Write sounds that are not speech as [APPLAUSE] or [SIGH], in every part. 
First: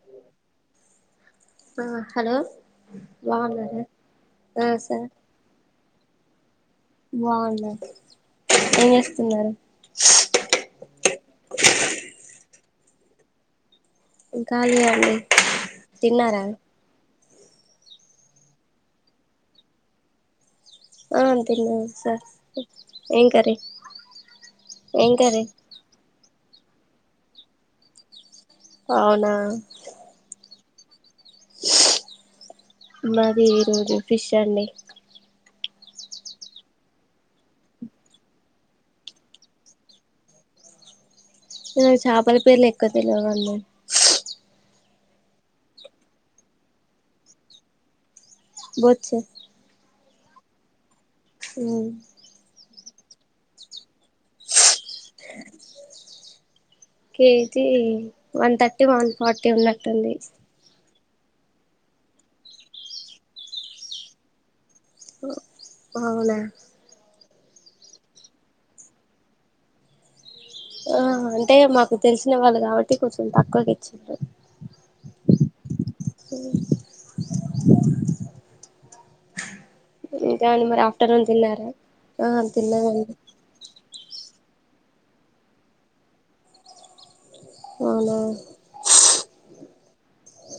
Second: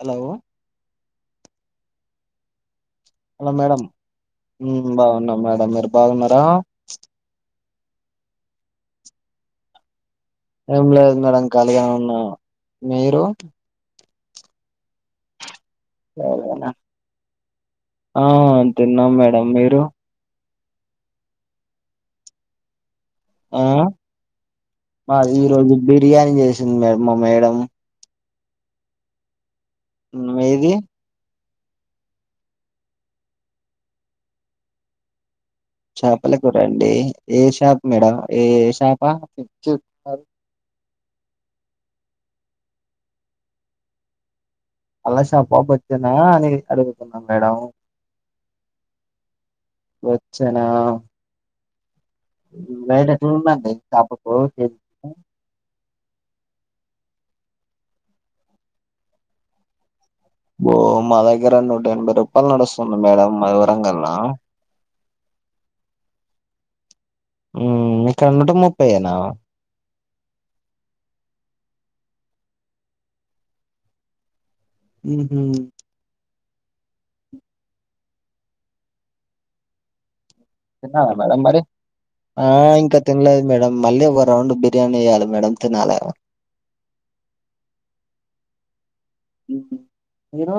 Hello! ఆ hello hello బాగున్నారా madam ఆ హ్మ్ బాగున్నా మేడం మీరు బాగున్నారా బాగున్నాను ఏం చేస్తున్నారు. ఏం లేదు మేడం ఖాళీగా ఉన్న మీరు హ్మ్ ఖాళీయే అండి తిన్నారా!? ఖాళీగానా? ఆ తిన్నాం మేడం మీరు ఆ తిన్నాం సార్ ఏం కర్రీ ఆ ఏం మాది కర్రీ ఈరోజు బిర్యానీ చేసింది మా మేడం అవునా మీది మాది ఈరోజు ఫిష్ అండి చాపల కూరండి ఏ షాప్ మేడం ఏ షాపా న [INAUDIBLE] చాపల పేర్లు ఎక్కువ తెలవడండి అల్లా శాప బొద్దునా అని అడుగుతున్నా మేడం బొచ్చు బొచ్చ నా హ్మ్ బయటా ఎట్లుందండి కాపుకు KG one thirty one forty ఉన్నట్టుంది బో మా దగ్గర నూటఎనభై రూపాల్ నడుస్తుంది మేడం మా వరంగళ్ల హో అవునా హ్మ్ ఇక్కడ్ నూట ముప్పైయేనా ఆ అంటే మాకు తెలిసిన వాళ్ళు కాబట్టి కొంచెం తక్కువకి ఇచ్చిర్రు ఊహూ హు మరి తిన్నారా ఆఫ్టర్నూన్ మేడం మరి తిన్నారా ఆ ఇంకా తినలేదు మేడం మళ్ళీ ఒగ రౌండ్ బిర్యానీ ఏయలే మేడం తినాలె అవునా మీరు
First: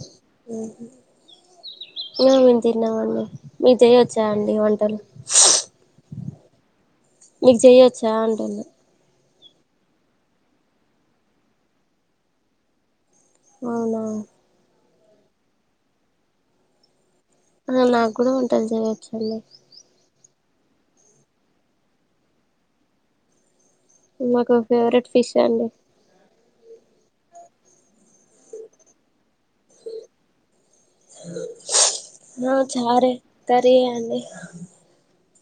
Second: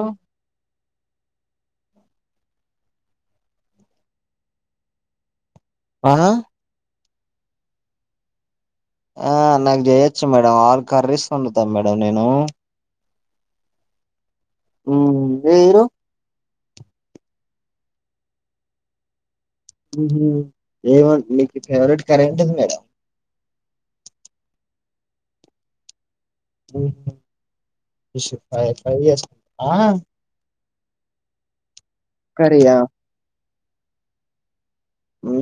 ఊహు హ్మ్ మేము తిన్నామండి మీరు చేయొచ్చా అండి వంటలు వా మీకు చేయొచ్చా అంటున్న ఆ నాకు చేయొచ్చు మేడం ఆల్ కర్రీస్ వండుతా మేడం నేను అవునా హ్మ్ ఏ హీరో ఆ నాక్కూడా వంటలు చేయోచ్చండి ఊహు ఏమ మీకు ఫేవరెట్ కర్రీ ఏంటిది మేడం నాకు ఫేవరెట్ ఫిష్ అండి ఊహు ఫిష్ ఫ్రై ఫ్రై చేసుకుంరా ఆ కర్రీయా చారే కర్రీ ఆ అండి ఊ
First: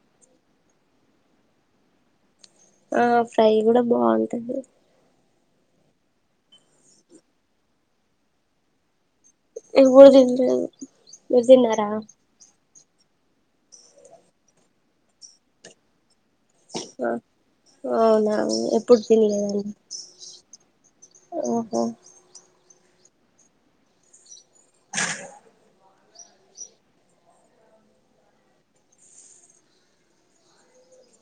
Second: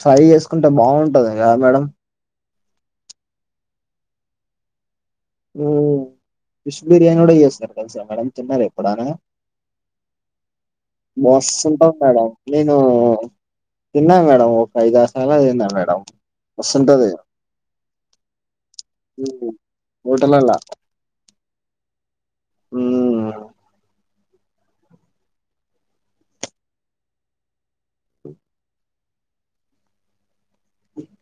ఫ్రై చేసుకుంటే బాంటది గా మేడం ఆ ఫ్రై కూడా బాంటది హూ ఫిష్ బిర్యానీ కూడా చేస్తారు తెల్సా మేడం తిన్నారా ఎప్పుడైనా ఎప్పుడు తినలేదు మీరు మస్త్ తిన్నారా ఉంటది మేడం నో తిన్నా మేడం ఒక ఐదు ఆరు సార్లు అయినా తిన్నా మేడం మస్తుంటది ఆహ్ అవునా ఎప్పుడు తినలేదండి హోటలల్లా ఓహో హ్మ్ [INAUDIBLE]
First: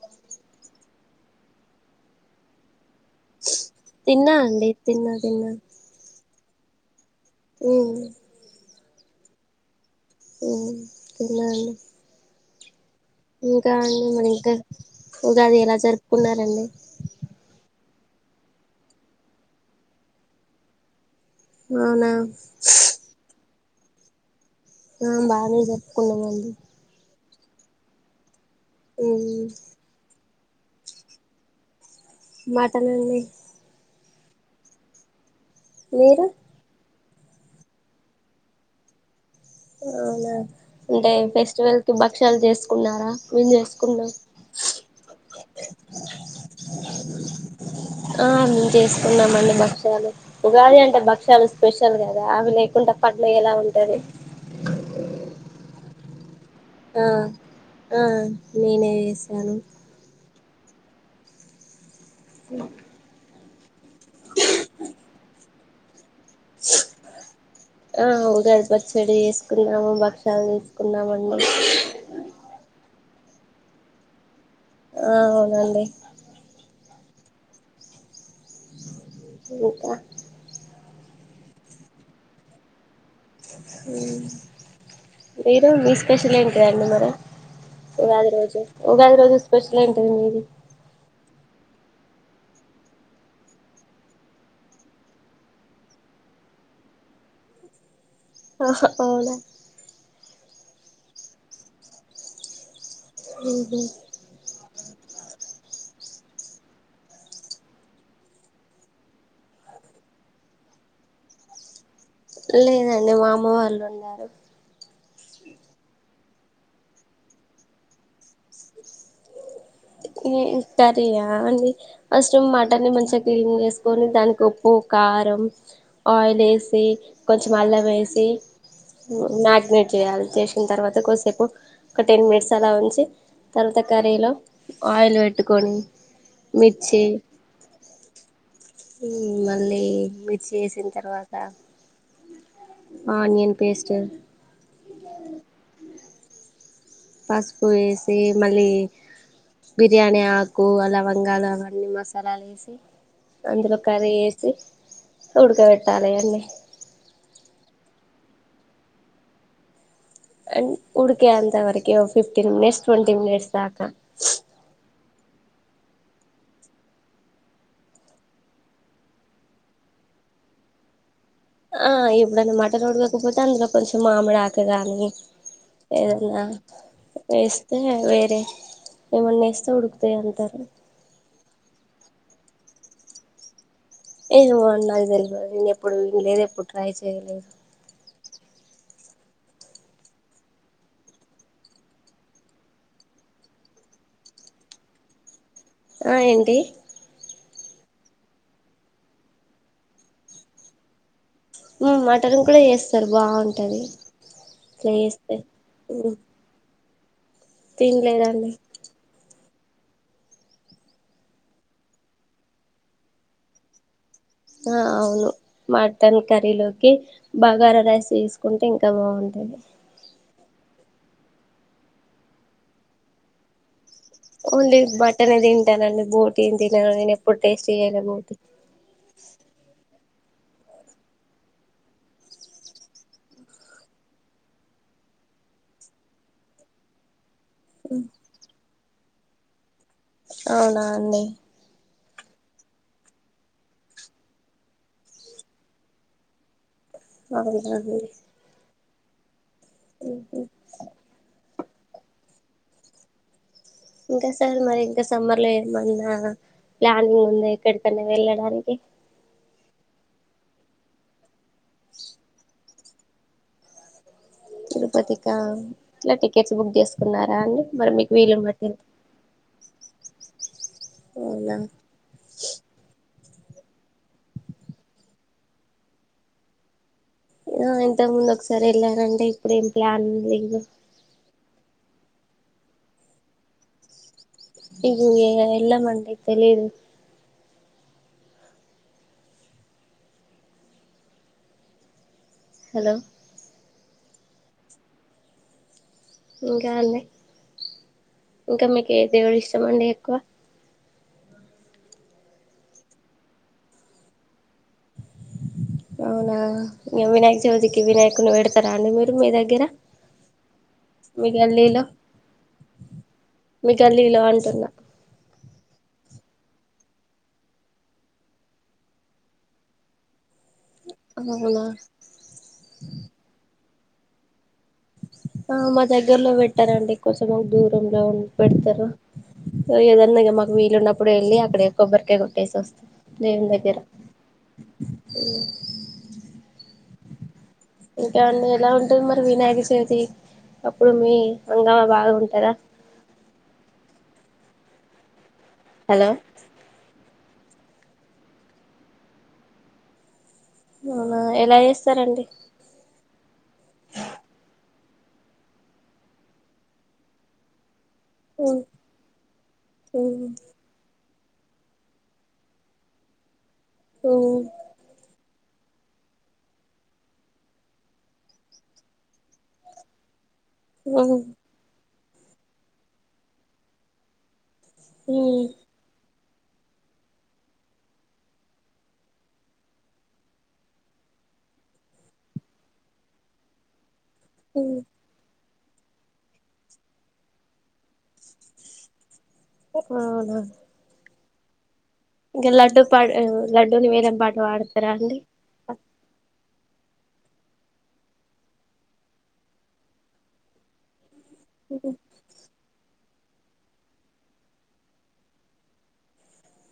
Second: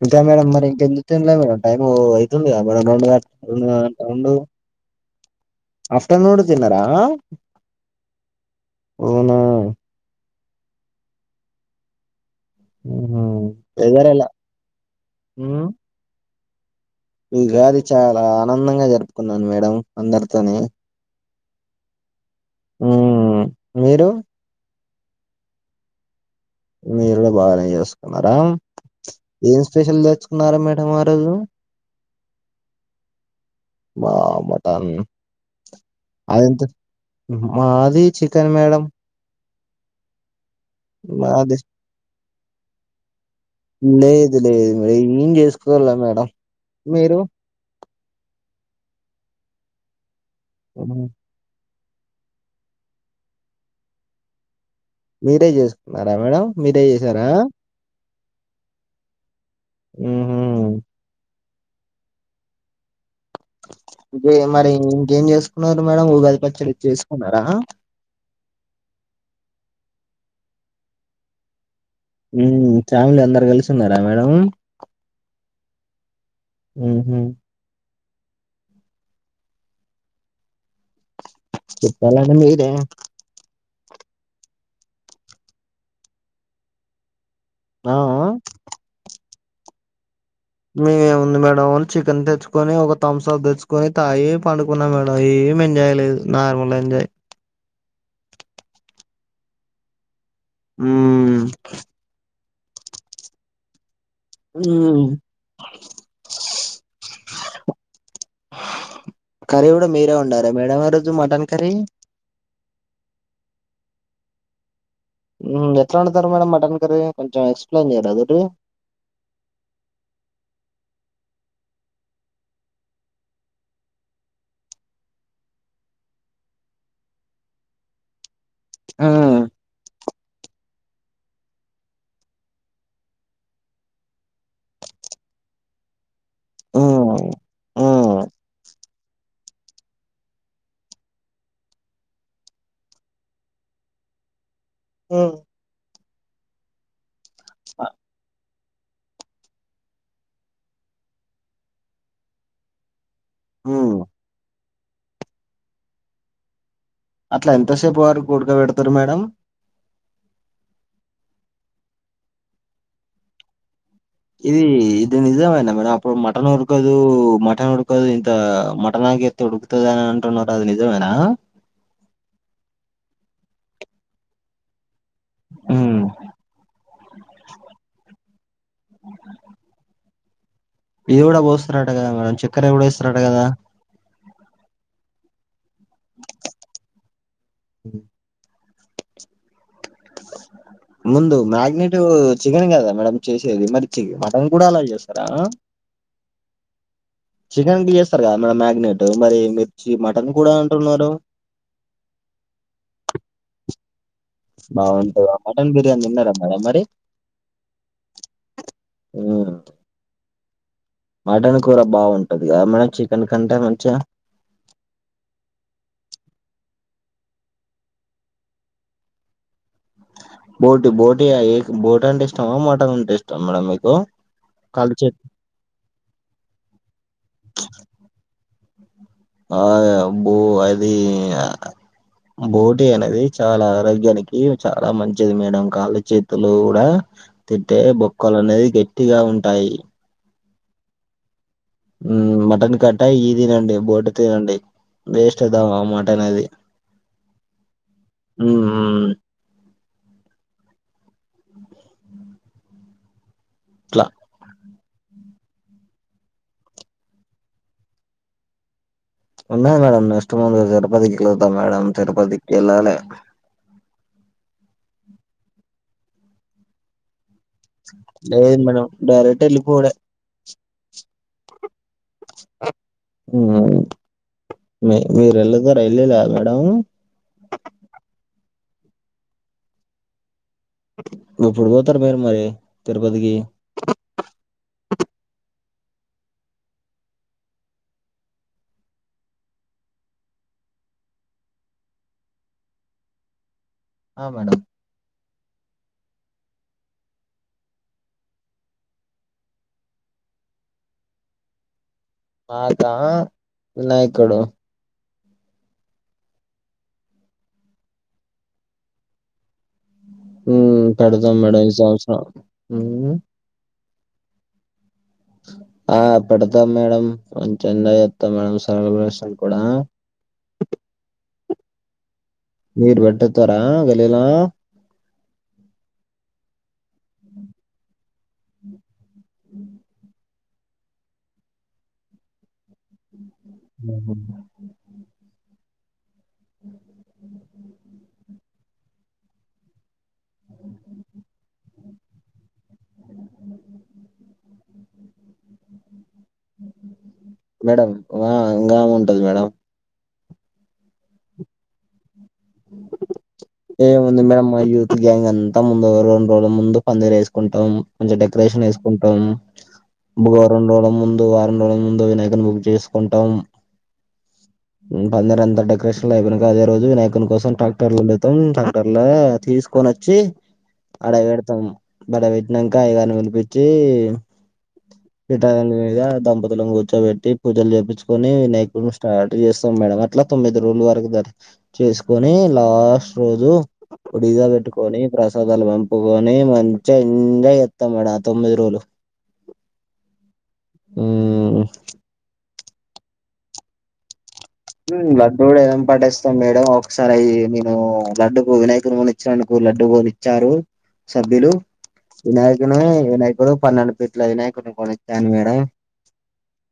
ఇంకా మేడం మరి ఇంకెందుకు తిన్లే మేడం టైమ్ అయితుంది గద మేడం రెండు గం రెండున్నర గంట రొండు తిన్నా అండి తిన్నా ఆఫ్టర్నూన్ తిన్నారా హు అవునా హూ తినాలి మ్మ్ ఇంకా అండి వెదర్ ఎలా మరి ఇంకా ఉగాది మ్మ్ ఎలా జరుపుకున్నారండి ఉగాది చాలా ఆనందంగా జరుపుకున్నాను మేడం అందరితోని అవునా ఉమ్ మీరు ఆ బానే జరుపుకున్నామండి మీరు కూడా బాగానే చేసుకున్నారా ఏం స్పెషల్ తెచ్చు కున్నారు మేడం ఆ రోజు మటన్ అండి బా మటన్ మీరు అదెంత ఉహూ మాది చికెన్ మేడం అవునా అంటే మాది ఫెస్టివల్ కి భక్ష్యాలు చేసుకున్నారా మేం చేసుకున్నాం లేదు లేదు మేడం, ఏం చేసుకోలే మేడం మీరు ఆ మేము చేసుకున్నామండి భక్ష్యాలు ఉగాది ఉహు. అంటే భక్ష్యాలు స్పెషల్ కదా అవి లేకుండా పండగ ఎలా ఉంటది మీరే చేసుకున్నారా మేడం మీరే ఆ చేసారా ఆ నేనే చేసాను ఉహూ ఉమ్ బే మరి ఇంకేం చేసుకున్నారు మేడం ఉ ఆ ఉగాది పచ్చడి చేసు కున్నాము భక్ష్యాలు చేసుకున్నామండి ఉమ్ ఫ్యామిలీ అందరు కలిసి ఉన్నారా మేడం ఆ అవునండి ఉహూ ఇంకా చెప్పాలండి మీరే ఉమ్ మీరు మీ స్పెషల్ ఏంటిదండి మరి ఆ ఉగాది రోజు ఉగాది రోజు స్పెషల్ ఏంటిది మీది మేము ఏముంది మేడం చికెన్ తెచ్చుకొని ఒక తంసప్ తెచ్చుకొని తాగి పండుకున్నా మేడం ఈ ఏం ఎంజాయ్ లేదు నార్మల్ ఎంజాయ్ ఆహా అవునా ఉమ్ ఉహూ ఉమ్ కర్రీ కూడా మీరే వండారా మేడం ఆ రోజు మటన్ కర్రీ లేదండి మా అమ్మ వాళ్ళు వండారు ఉమ్ ఎట్లా వండుతారు మేడం మటన్ కర్రీ కొంచెం ఎక్స్ప్లెయిన్ చేయ్యరాదు మరి ఏ కర్రీయా అండి ఫస్ట్ మటన్ ని మంచిగా క్లీన్ చేసుకొని దానికి ఉప్పు కార్ రం ఆయిలేసి కొంచెం అల్లం వేసి ఉమ్ మ్మ్ మ్యారినేట్ చేయాలి చేసి న తర్వాత కొద్దిసేపు ఒక టెన్ మినెట్స్ అలా ఉంచి తర్వాత కర్రీలో ఆయిల్ పెట్టుకొని మిర్చి ఉమ్ మళ్ళీ మిర్చి వేసిన తర్వాత ఆనియన్ పేస్ట్ పసుపు వేసి మళ్ళీ బిర్యానీ ఆకు లవంగాలు అవన్నీ మసాలాలు వేసి అందులో మ్మ్ కర్రీ వేసి ఉడకబెట్టాలి అన్నీ అట్లా ఎంతసేపు వరకు ఉడక పెడతరు మేడం అం ఉడికెంతవరకు ఫిఫ్టీన్ మినిట్స్ ట్వంటీ మినిట్స్ దాకా ఇది ఇది నిజమేన మేడం అప్పుడు మటన్ ఉడకదు మటన్ ఉడకదు ఇంత మటన గే ఎత్తె ఉడుకుతుదనీ అంటున్నరు అది నిజమేనా ఆ ఎప్పుడైన మటన్ ఉడకోకపోతే అందులో కొంచెం మామిడి ఆకుగానీ మ్మ్ ఏదన్న వేస్తే వేరే ఏమన్నా ఏస్తే ఉుడుకుతయి అం ఇది కూడ పోస్తరట కదా మేడం చక్కర కూడ ఎస్తారట కదా ఏమోండి నాకు తెలియదు నేను ఎప్పుడు విన్లేదు ఎప్పుడు ట్రై చేయలేదు. ముందు మాగ్నెటు చికెన్ కదా మేడం చేసేది మరి చి మటన్ కూడ అలా చేస్తారా ఆ ఏంటి చికెన్ కి చేస్తరు కదా మేడం మ్యాగ్నెట్ మరి మిర్చి మటన్ కూడ అంటున్నారు. హ్మ్ మటన్ కూడ చేస్తరు బాగుంటది. ఇట్లా బాగుంటద చేస్తే మటన్ బిర్యానీ తిన్నార మేడం మరి తిన్లేదండి హు మటన్ కూర బాగుంటది కదా మేడం చికెన్ కంటే మంచిగ ఆ అవును మటన్ కర్రీలోకి బగార రైస్ చేసుకుంటే ఇంకా బాగుంటుది బోటు బోటు బోటి అంటే ఇష్టామా మోటన్ అంటే ఇష్టమ మేడం మీకు ఓన్లీ కాలుచే మట్టనే తింటానండి బోటీని తినాను నేను ఎప్పుడు టేస్ట్ చేయను బోటీ ఆ బో అది బోటీ అనేది చాల ఆరోగ్యానికి చాల మంచిది మేడం కాళ్ళు చేతులు కూడ తింటే బొక్కలు అనేది గట్టిగ ఉంటాయి అవునా అండి మటన్ కంటే ఈ తినండి బోటి తినండి వెస్ట్ ఎ ద మటన్ ఆది అవునా అండి హు హు హు ఇట్లా ఇంకా సార్ మరి ఇంకా సమ్మర్ లో ఏమన్న ప్లానింగ్ ఉంద ఎక్కడికన్నా వెళ్ళడానికి ఉన్నాయి మేడమ్ నెక్స్ట్ మంత్ తిరుపతికి [UNINTELLIGIBLE] మేడమ్ తిరుపతికి ఎలాలి తిరుపతికా ఇట్ల టికెట్స్ బుక్ చేసుకున్నా లేదు మనం డైరెక్ట్ వెళ్ళిపోవుడే అవునా హు మీ మీరూ [UNINTELLIGIBLE] వెళ్ళ లే మేడమ్ ఇంతకు ముందు ఒకసారి [UNINTELLIGIBLE] ఇప్పుడు ఏం ప్లాన్ లేదు ఎప్పుడు పోతారు మీరు మరి తిరుపతికి [UNINTELLIGIBLE] ఎల్లమండి తెలీదు హలో ఆ మేడం ఇంకా అండి ఇంక మీకు ఏ దేవుడు ఇష్టమండిఎక్కువ నాక వినాయకుడు అవునా ఇ వినాయక చవితికి వినాయకుని పెడతార అండి మీరు మీ దగ్గర హు మీ పెడతాం మేడం ఈ గల్లీలో సంవత్సరం [UNINTELLIGIBLE] అంటున్నా ఆ పెడతాం మేడం [UNINTELLIGIBLE] చేస్తాం మేడం [UNINTELLIGIBLE] కూడ అవునా మీరు పెట్టి వచ్చారా వెళలా ఆ మా దగ్గరలో పెట్టారండి కొంచెం దూరంలో ఉ పెడతారు ఏదన్నా ఇ మాకు వీళ్లు ఉన్నప్పుడు వెళ్ళి అక్కడ కొబ్బరికాయ కొట్టేసి వస్తారు. దేవుని దగ్గర ఇంకా అండి ఎలా ఉంటుది మరి వినాయక చవితి అప్పుడు మీ హంగమా బాగా ఉంటాదా, [UNINTELLIGIBLE] హలో మేడం ఆ హగామ ఉంటది మేడం, అవునా ఎలా చేస్తారండి. [UNINTELLIGIBLE] ఏముంది మేడం మా యూత్ గ్యాంగ్ అంతా ముందు రెండు రోజుల ముందు పందిలు వేసుకుంటాం, మంచి ఉ డెకరేషన్ వేసుకుంటాము ఉ బుగరెండు రోజుల ముందు వారం రోజుల ముందు వినాయకని బుక్ చేసుకుంటాం, ఓ పందిరి అంత డెకరేషన్ లో అయిపోన అదే రోజు వినాయకుని కోసం ట్రాక్టర్లు పోతాం ట్రాక్టర్ లా తీసుకొనోచ్చి ఆడ ఉ పెడతాం ఆడ పెట్టినాక అయ్యగారిని పిలిపించి, ఉ పీఠాలమీద దంపతులను కూర్చోబెట్టి పూజలు చేపించుకొని వినాయకుని స్టార్ట్ చేస్తాం మేడం అట్లా తొమ్మిది రోజుల వరకు జర చేసుకొని లాస్ట్ రోజు ఒ డిజే పెట్టుకొని ప్ర సోదలు పంపుకొని మంచిగా ఎంజాయ్ చేస్తాం మేడం ఆ తొమ్మిది రోజులు, ఆహ ఊ ఇంకా లడ్డు పాడ్ లడ్డూని వేలం పాట. పాడతారా హు అండి లడ్డు కూడా వేలం పాటేస్తాం మే ఒకసారి అయి నేను లడ్డూకు వినాయకు కొనిచ్చినందుకు లడ్డు కొనిచ్చారు. సభ్యులు వినాయకుని వినాయకుడు పన్నెండు పిట్ల వినాయకుని కొనిచ్చాను మేడం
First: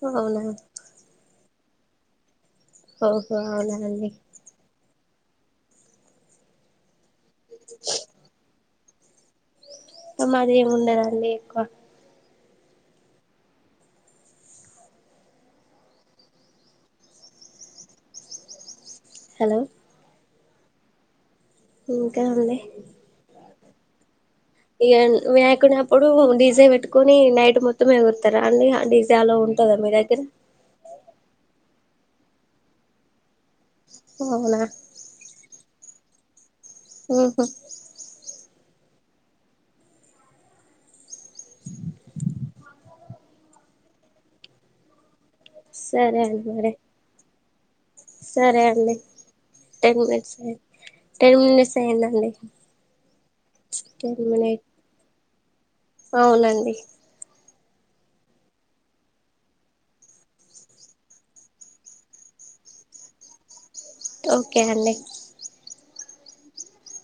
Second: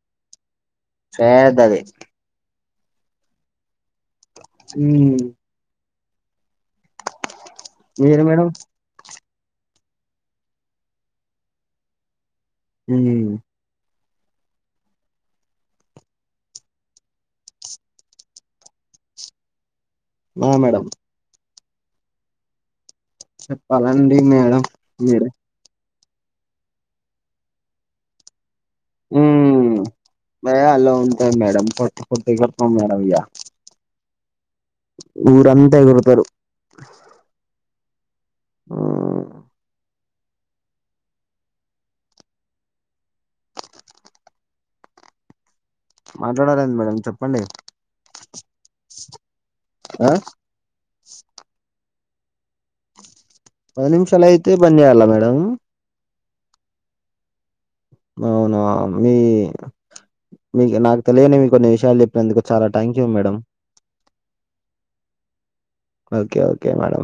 అవునా [UNINTELLIGIBLE] ఓహో అవునా అండి హుమ్ మీరు మేడం మాది ఏమి ఉండదండి ఎక్కువ ఉ హలో ఆ మేడం ఇంకా అండి చెప్పాలండి మేడం ఇక మీరే వినాయకుని అప్పుడు డీజే పెట్టుకొని నైట్ మొత్తం ఎగురుతారా అండి, డీజే హు అలో ఉంటుందా మీ దగ్గర మేడలో ఉంటాయి మేడం పోట్ పోటి ఎగుర్తం మేడం ఇగా ఓ అవునా ఎగురుతారు. ఉహు ఉ సరే అండి మరి మాట్లాడారేండి మేడం చెప్పండి సరే అండి టెన్ ఆ మినిట్స్ టెన్ మినిట్స్ అయినా అండి పది నిమిషాలయితే బంద్ చేయాలా మేడం అవునండి, అవునా మీ మీకు నాకు తెలియనివి కొన్ని విషయాలు చెప్పినందుకు చాలా థ్యాంక్ యూ మేడం. ఓకే అండి ఓకే ఓకే మేడం